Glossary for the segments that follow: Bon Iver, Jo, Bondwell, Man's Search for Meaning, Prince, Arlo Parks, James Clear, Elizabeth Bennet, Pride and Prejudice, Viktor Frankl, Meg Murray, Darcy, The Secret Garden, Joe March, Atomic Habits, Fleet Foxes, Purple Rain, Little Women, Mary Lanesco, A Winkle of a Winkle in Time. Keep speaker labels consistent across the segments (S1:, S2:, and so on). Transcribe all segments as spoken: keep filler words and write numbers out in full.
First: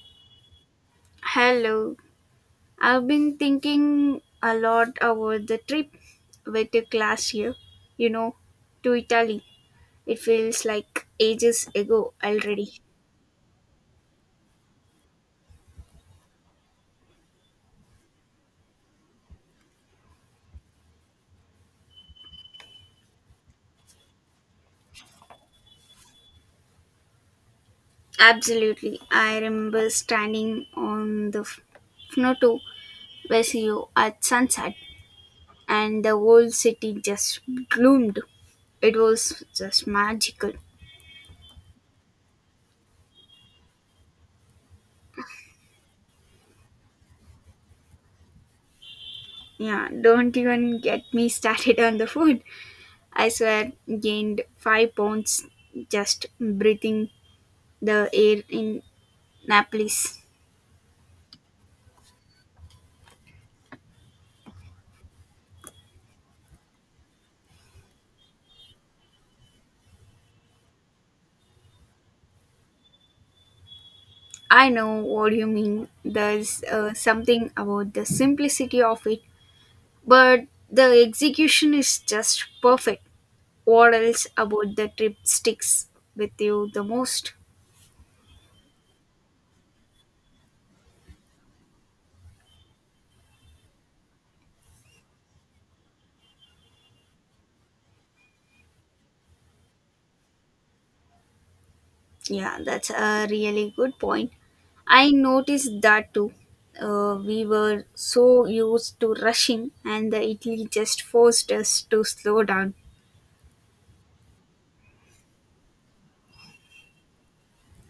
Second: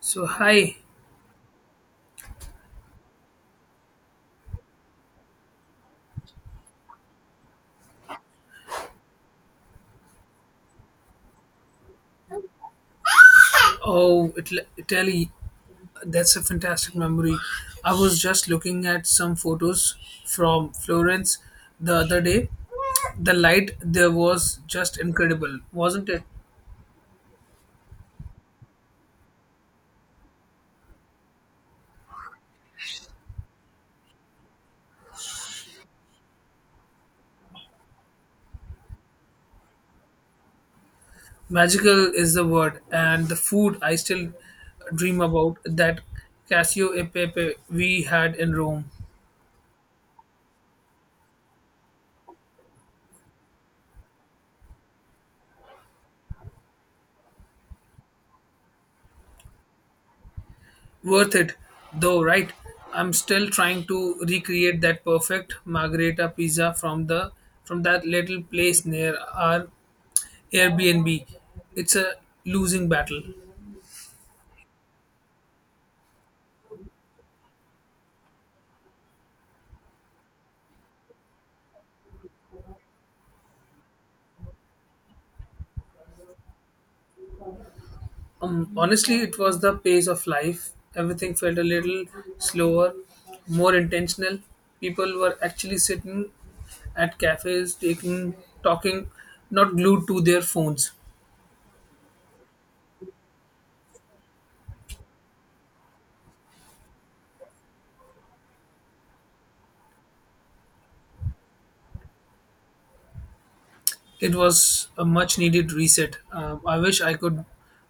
S1: So hi,
S2: Hello. I've been thinking a lot about the trip with the class here, you know, to Italy. It feels like ages ago already.
S1: oh Italy, Italy, that's a fantastic memory. I was just looking at some photos from Florence the other day. The light there was just incredible, wasn't it?
S2: Absolutely. I remember standing on the F- Fnoto Vesio at sunset and the whole city just gloomed. It was just magical.
S1: Magical is the word, and the food I still dream about that Casio e Pepe we had in Rome.
S2: Yeah, don't even get me started on the food. I swear, gained five pounds just breathing the air in Naples.
S1: Worth it, though, right? I'm still trying to recreate that perfect margherita pizza from the from that little place near our Airbnb. It's a losing battle.
S2: I know what you mean. There's uh, something about the simplicity of it, but the execution is just perfect. What else about the trip sticks with you the most?
S1: Um, honestly, it was the pace of life. Everything felt a little slower, more intentional. People were actually sitting at cafes, taking, talking, not glued to their phones.
S2: Yeah, that's a really good point. I noticed that too. Uh, we were so used to rushing, and the Italy just forced us to slow down.
S1: It was a much needed reset. Um, I wish I could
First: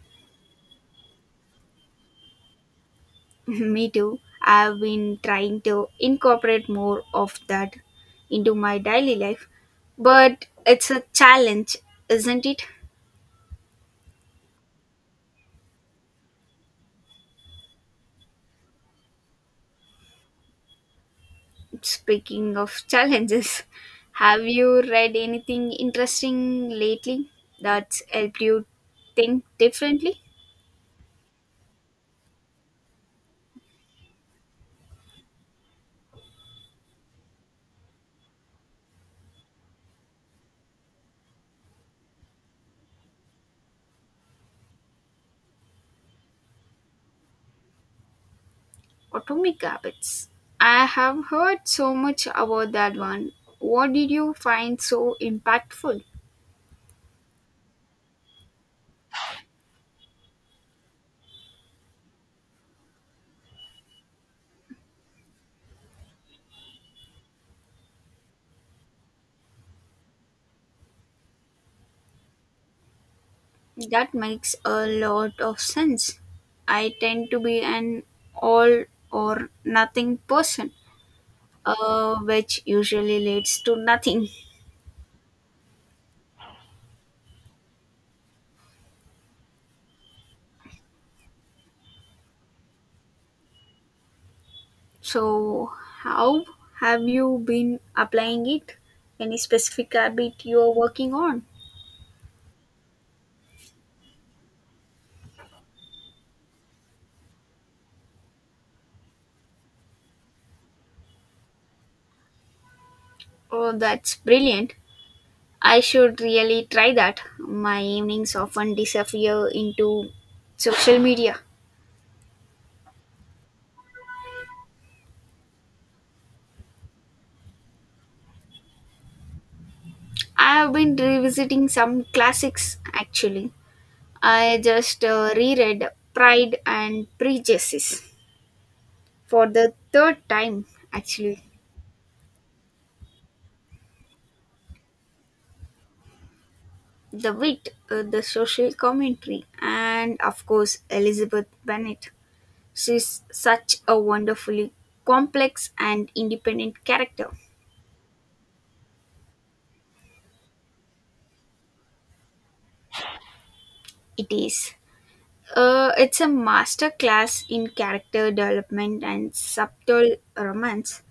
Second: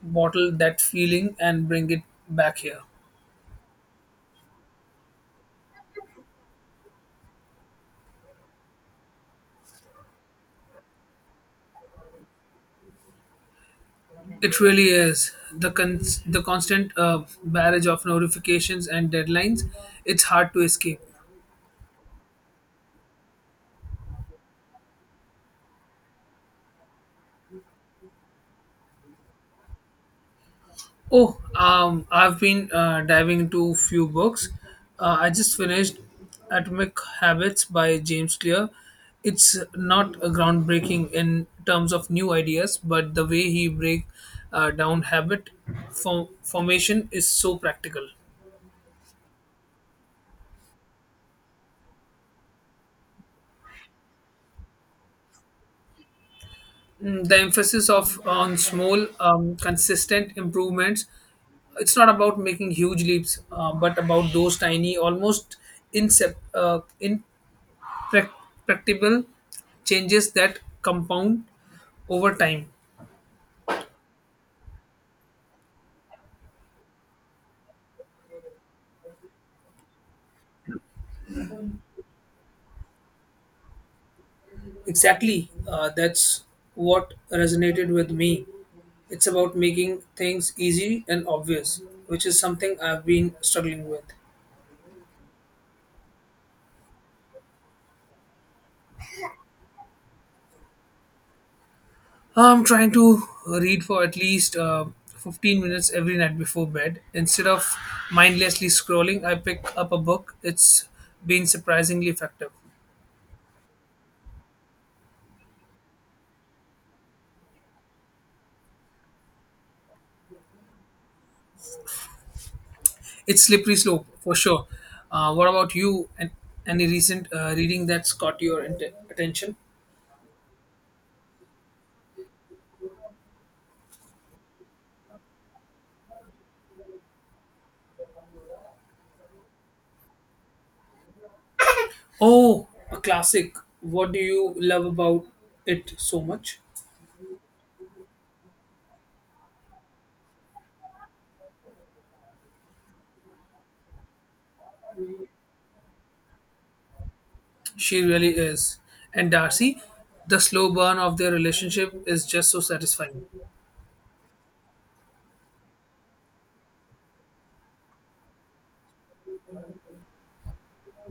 S1: bottle that feeling and bring it back here.
S2: Me too. I've been trying to incorporate more of that into my daily life, but it's a challenge, isn't it?
S1: It really is. The, con- the constant uh, barrage of notifications and deadlines, it's hard to escape.
S2: Speaking of challenges, have you read anything interesting lately that's helped you think differently?
S1: Oh, um, I've been uh, diving into a few books. Uh, I just finished Atomic Habits by James Clear. It's not a groundbreaking in terms of new ideas, but the way he break uh, down habit form- formation is so practical.
S2: Atomic Habits. I have heard so much about that one. What did you find so impactful?
S1: Mm, the emphasis of on small, um, consistent improvements. It's not about making huge leaps, uh, but about those tiny, almost incep- uh, prac- practical changes that compound over time.
S2: That makes a lot of sense. I tend to be an all or nothing person, uh, which usually leads to nothing.
S1: Exactly. Uh, that's what resonated with me. It's about making things easy and obvious, which is something I've been struggling with.
S2: So, how have you been applying it? Any specific habit you are working on?
S1: I'm trying to read for at least uh, fifteen minutes every night before bed. Instead of mindlessly scrolling, I pick up a book. It's been surprisingly effective.
S2: Oh, that's brilliant. I should really try that. My evenings often disappear into social media.
S1: It's slippery slope for sure. Uh, what about you? And any recent uh, reading that's caught your int- attention?
S2: I have been revisiting some classics actually. I just uh, reread Pride and Prejudice for the third time, actually.
S1: Oh, a classic. What do you love about it so much?
S2: The wit, uh, the social commentary, and of course, Elizabeth Bennet. She's such a wonderfully complex and independent character.
S1: She really is. And Darcy, the slow burn of their relationship is just so satisfying.
S2: It is. Uh, it's a master class in character development and subtle romance.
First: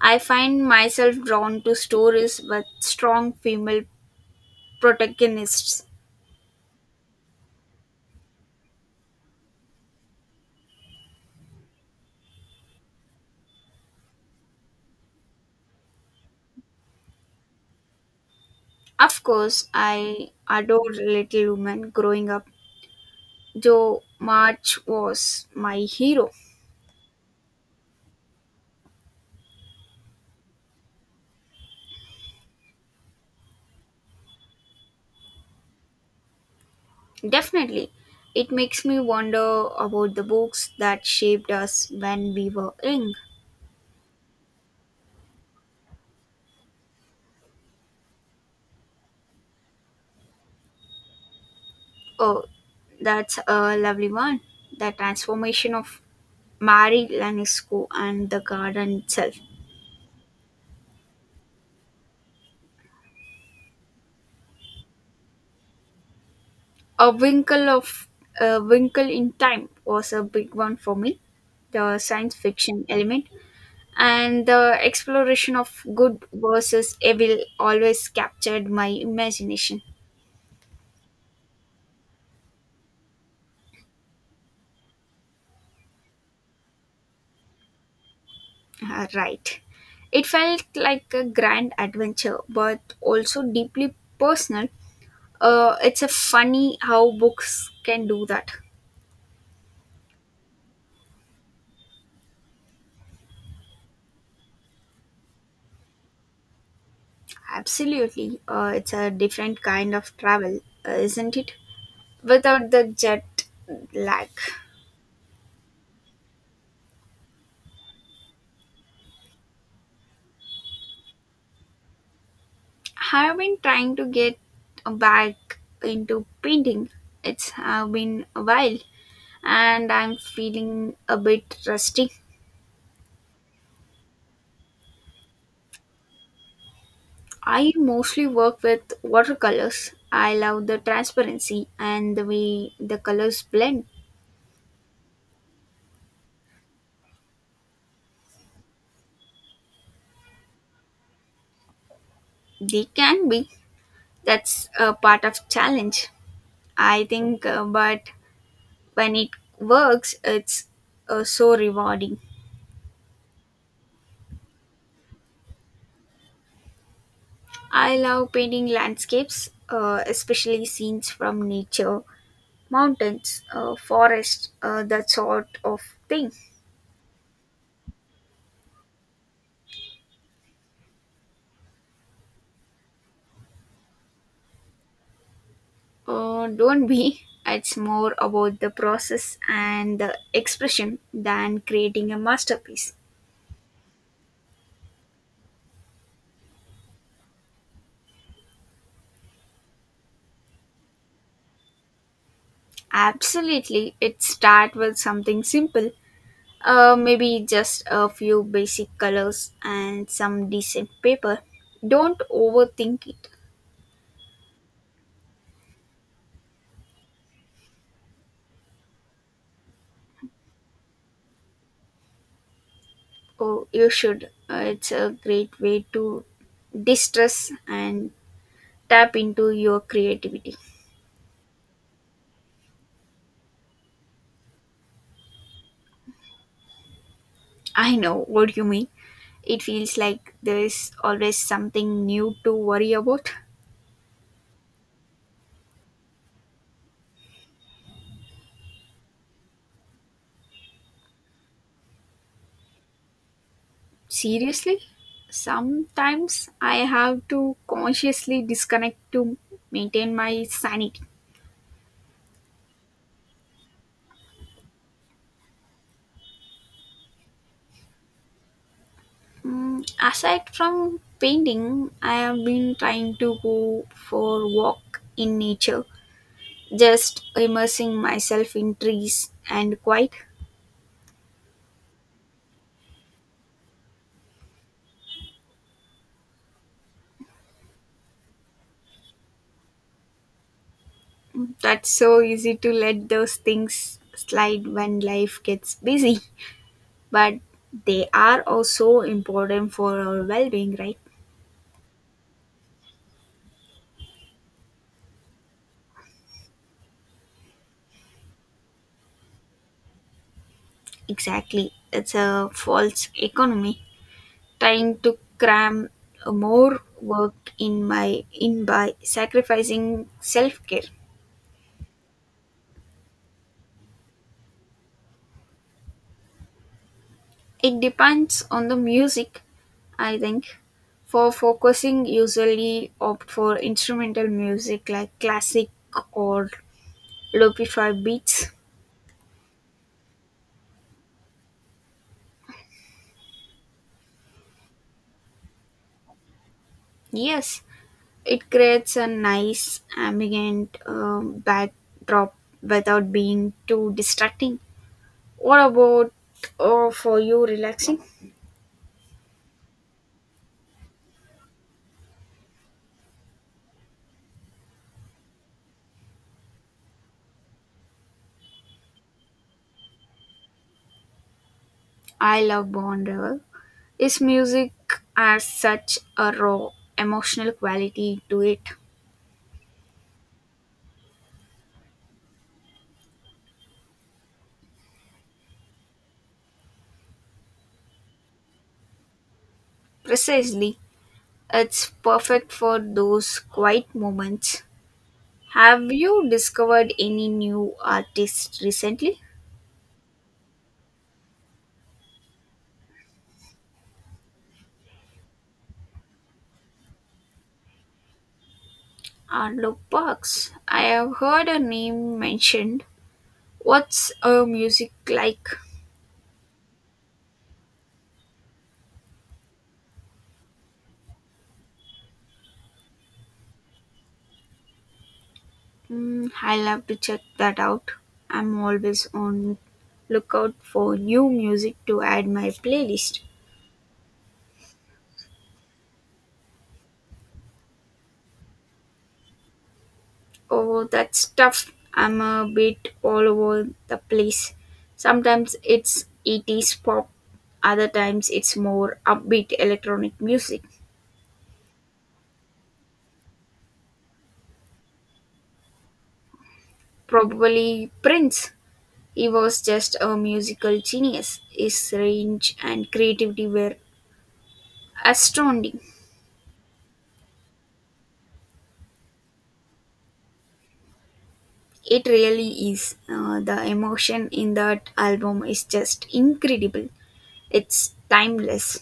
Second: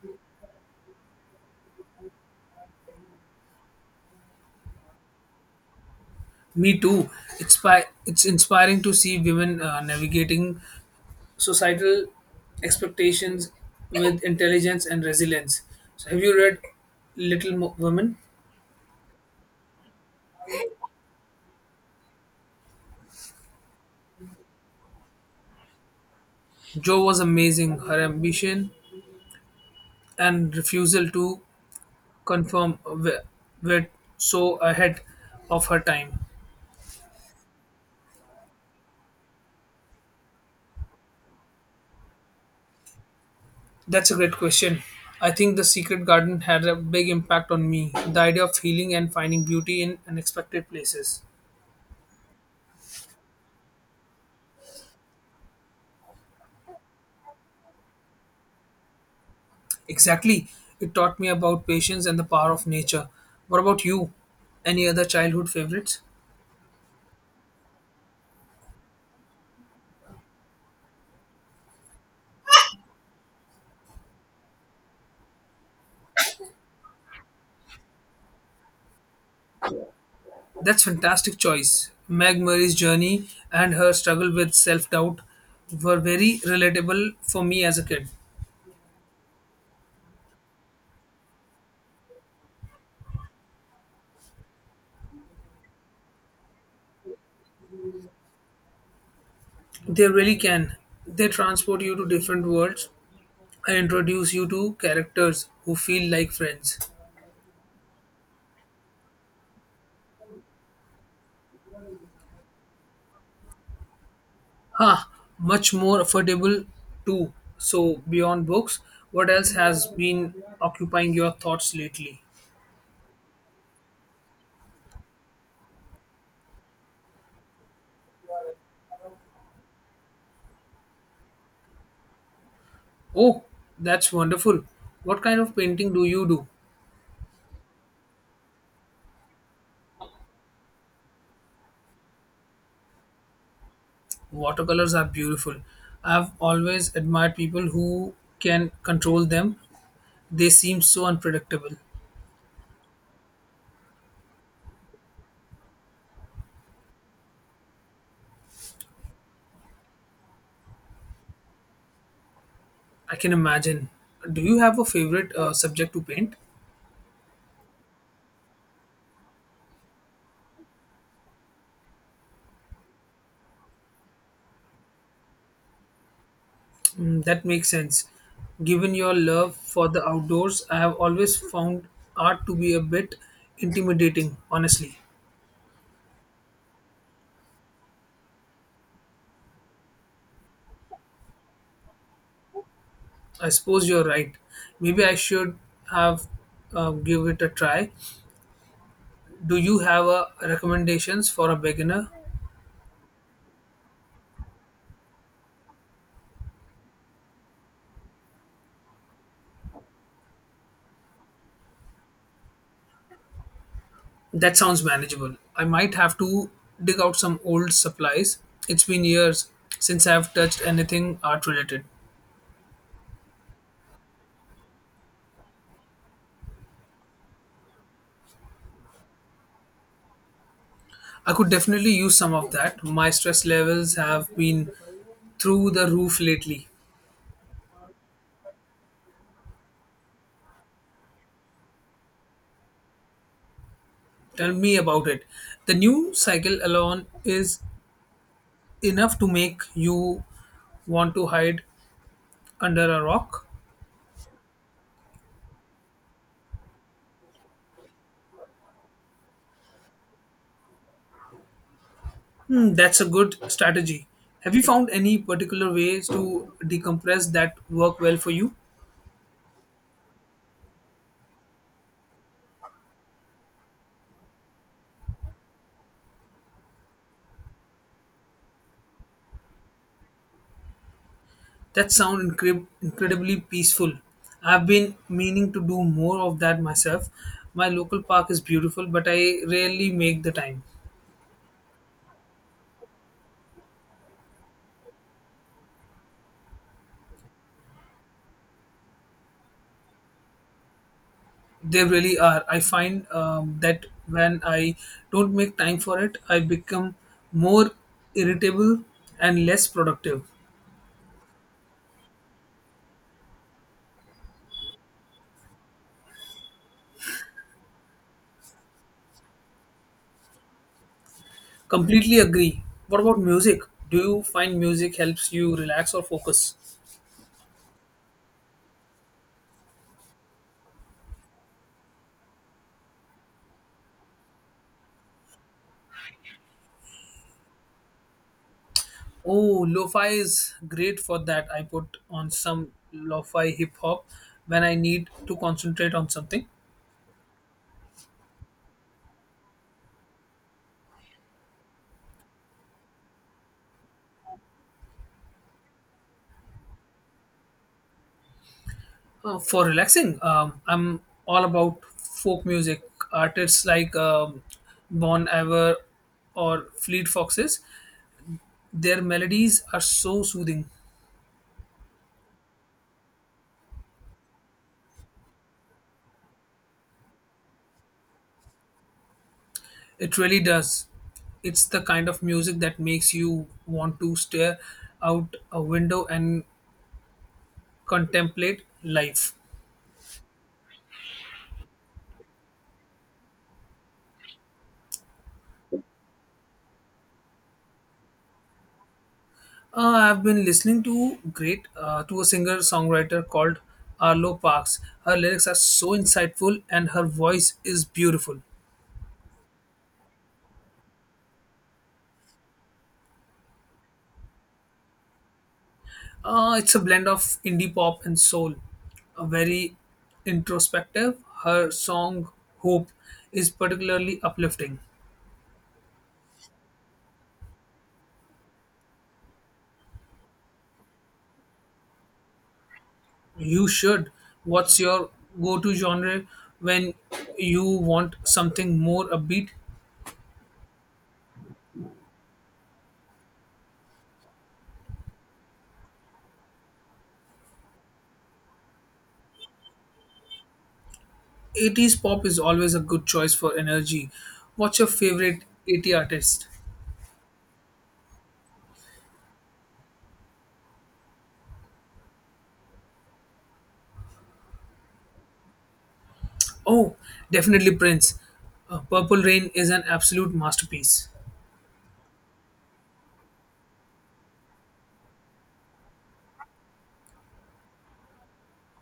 S2: I find myself drawn to stories with strong female protagonists.
S1: Me too. It's by, it's inspiring to see women uh, navigating societal expectations with intelligence and resilience. So, have you read Little Mo- Women?
S2: Of course, I adored Little Women growing up. Joe March was my hero.
S1: Jo was amazing. Her ambition and refusal to conform were, were so ahead of her time.
S2: Definitely. It makes me wonder about the books that shaped us when we were young.
S1: That's a great question. I think The Secret Garden had a big impact on me. The idea of healing and finding beauty in unexpected places.
S2: Oh, that's a lovely one. The transformation of Mary Lanesco and the garden itself.
S1: Exactly. It taught me about patience and the power of nature. What about you? Any other childhood favorites?
S2: A Winkle of a Winkle in Time was a big one for me. The science fiction element and the exploration of good versus evil always captured my imagination.
S1: That's fantastic choice. Meg Murray's journey and her struggle with self-doubt were very relatable for me as a kid.
S2: Ah, right. It felt like a grand adventure, but also deeply personal. Uh, it's a funny how books can do that.
S1: They really can. They transport you to different worlds and introduce you to characters who feel like friends.
S2: Absolutely. Uh, it's a different kind of travel, uh, isn't it? Without the jet lag.
S1: Ha! Much more affordable too. So beyond books, what else has been occupying your thoughts lately?
S2: I've been trying to get back into painting. It's have been a while, and I'm feeling a bit rusty.
S1: Oh, that's wonderful. What kind of painting do you do?
S2: I mostly work with watercolors. I love the transparency and the way the colors blend.
S1: Watercolors are beautiful. I've always admired people who can control them. They seem so unpredictable.
S2: They can be. That's a part of challenge, I think. Uh, but when it works, it's uh, so rewarding.
S1: I can imagine. Do you have a favorite uh, subject to paint?
S2: I love painting landscapes, uh, especially scenes from nature, mountains, uh, forest, uh, that sort of thing.
S1: Mm, that makes sense. Given your love for the outdoors, I have always found art to be a bit intimidating, honestly.
S2: Uh, don't be. It's more about the process and the expression than creating a masterpiece.
S1: I suppose you're right. Maybe I should have uh, give it a try. Do you have a recommendations for a beginner?
S2: Absolutely, it start with something simple. Uh, maybe just a few basic colors and some decent paper. Don't overthink it.
S1: That sounds manageable. I might have to dig out some old supplies. It's been years since I've touched anything art related.
S2: Oh, you should. Uh, it's a great way to distress and tap into your creativity.
S1: I could definitely use some of that. My stress levels have been through the roof lately.
S2: I know what you mean. It feels like there is always something new to worry about.
S1: Tell me about it. The new cycle alone is enough to make you want to hide under a rock.
S2: Seriously, sometimes I have to consciously disconnect to maintain my sanity.
S1: Hmm, that's a good strategy. Have you found any particular ways to decompress that work well for you?
S2: Mm, aside from painting, I have been trying to go for walk in nature, just immersing myself in trees and quiet.
S1: That sounds incre- incredibly peaceful. I've been meaning to do more of that myself. My local park is beautiful, but I rarely make the time.
S2: Mm, that's so easy to let those things slide when life gets busy, but they are also important for our well-being, right?
S1: They really are. I find um, that when I don't make time for it, I become more irritable and less productive.
S2: Exactly. It's a false economy trying to cram more work in my in by sacrificing self-care.
S1: Completely agree. What about music? Do you find music helps you relax or focus?
S2: It depends on the music, I think. For focusing, usually opt for instrumental music like classic or lo-fi beats.
S1: Oh, lo-fi is great for that. I put on some lo-fi hip hop when I need to concentrate on something.
S2: Yes, it creates a nice ambient um, backdrop without being too distracting. What about uh, for you relaxing?
S1: Uh, for relaxing, um, I'm all about folk music artists like um, Bon Iver or Fleet Foxes. Their melodies are so soothing.
S2: I love Bondwell. His music has such a raw emotional quality to it.
S1: It really does. It's the kind of music that makes you want to stare out a window and contemplate life.
S2: Precisely, it's perfect for those quiet moments. Have you discovered any new artists recently?
S1: Uh, I've been listening to great uh, to a singer songwriter called Arlo Parks. Her lyrics are so insightful and her voice is beautiful.
S2: Arlo Parks. I have heard her name mentioned. What's her music like?
S1: Uh, it's a blend of indie pop and soul. A very introspective. Her song Hope is particularly uplifting.
S2: Mm, I'll have to check that out. I'm always on lookout for new music to add my playlist.
S1: You should. What's your go to genre when you want something more upbeat?
S2: Oh, that's tough. I'm a bit all over the place. Sometimes it's eighties pop, other times it's more upbeat electronic music.
S1: eighties pop is always a good choice for energy. What's your favorite eighties artist?
S2: Probably Prince. He was just a musical genius. His range and creativity were astounding.
S1: Oh, definitely Prince. Uh, Purple Rain is an absolute masterpiece.
S2: It really is. Uh, the emotion in that album is just incredible. It's timeless.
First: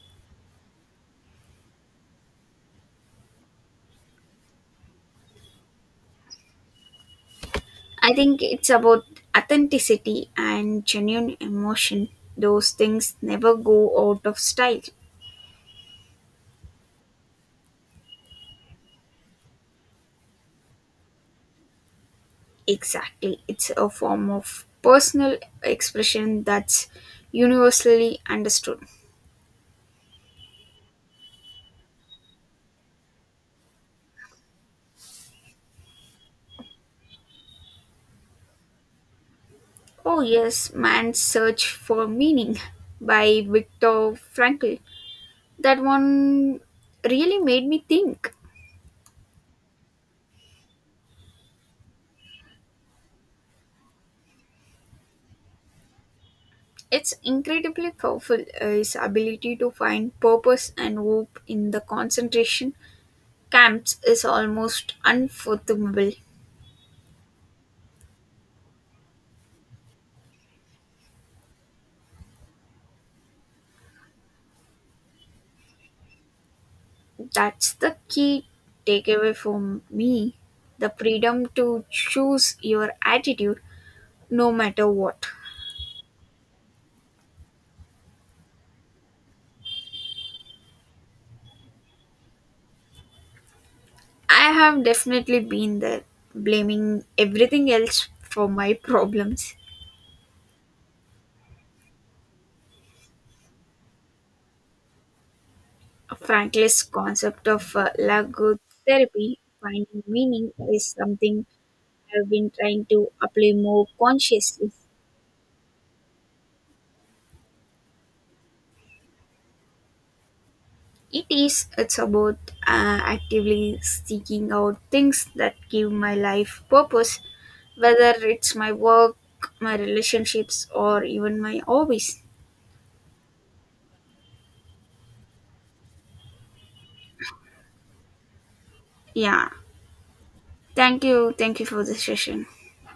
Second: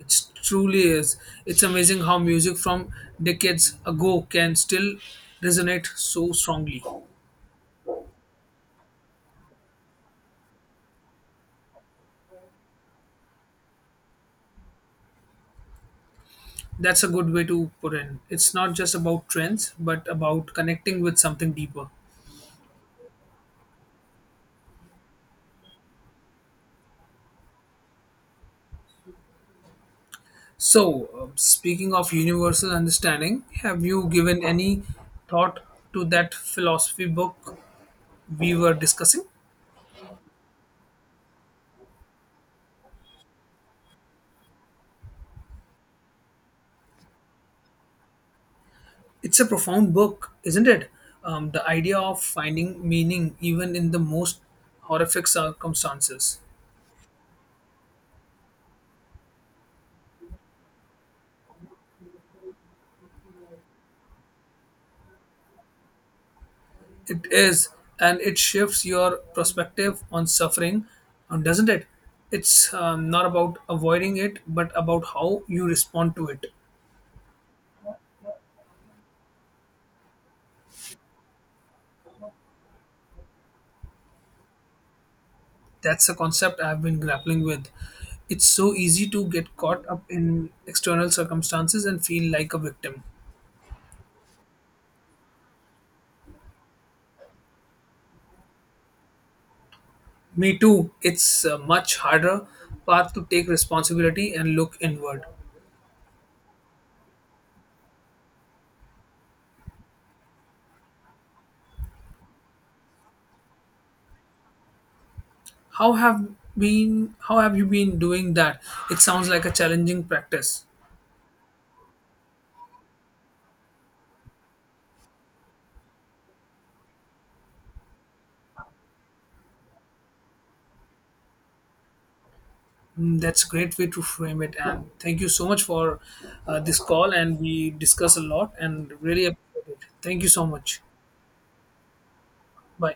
S1: It truly is. It's amazing how music from decades ago can still resonate so strongly.
S2: I think it's about authenticity and genuine emotion. Those things never go out of style.
S1: That's a good way to put in. It's not just about trends, but about connecting with something deeper.
S2: Exactly. It's a form of personal expression that's universally understood.
S1: So, uh, speaking of universal understanding, have you given any thought to that philosophy book we were discussing?
S2: Oh, yes, Man's Search for Meaning by Viktor Frankl. That one really made me think.
S1: It's a profound book, isn't it? Um, the idea of finding meaning even in the most horrific circumstances.
S2: It's incredibly powerful, uh, his ability to find purpose and hope in the concentration Camps is almost unfathomable.
S1: It is, and it shifts your perspective on suffering, uh, doesn't it? It's um, not about avoiding it, but about how you respond to it.
S2: That's the key takeaway for me, the freedom to choose your attitude no matter what.
S1: That's a concept I've been grappling with. It's so easy to get caught up in external circumstances and feel like a victim.
S2: I have definitely been there, blaming everything else for my problems.
S1: Me too. It's a much harder path to take responsibility and look inward.
S2: Franklin's concept of uh, logotherapy, finding meaning, is something I've been trying to apply more consciously.
S1: How have been how have you been doing that? It sounds like a challenging practice.
S2: It is. It's about uh, actively seeking out things that give my life purpose, whether it's my work, my relationships, or even my hobbies.
S1: Mm, that's a great way to frame it. And thank you so much for uh, this call. And we discuss a lot and really
S2: Yeah.
S1: appreciate it. Thank you so much.
S2: Thank you. Thank you for the session.
S1: Bye.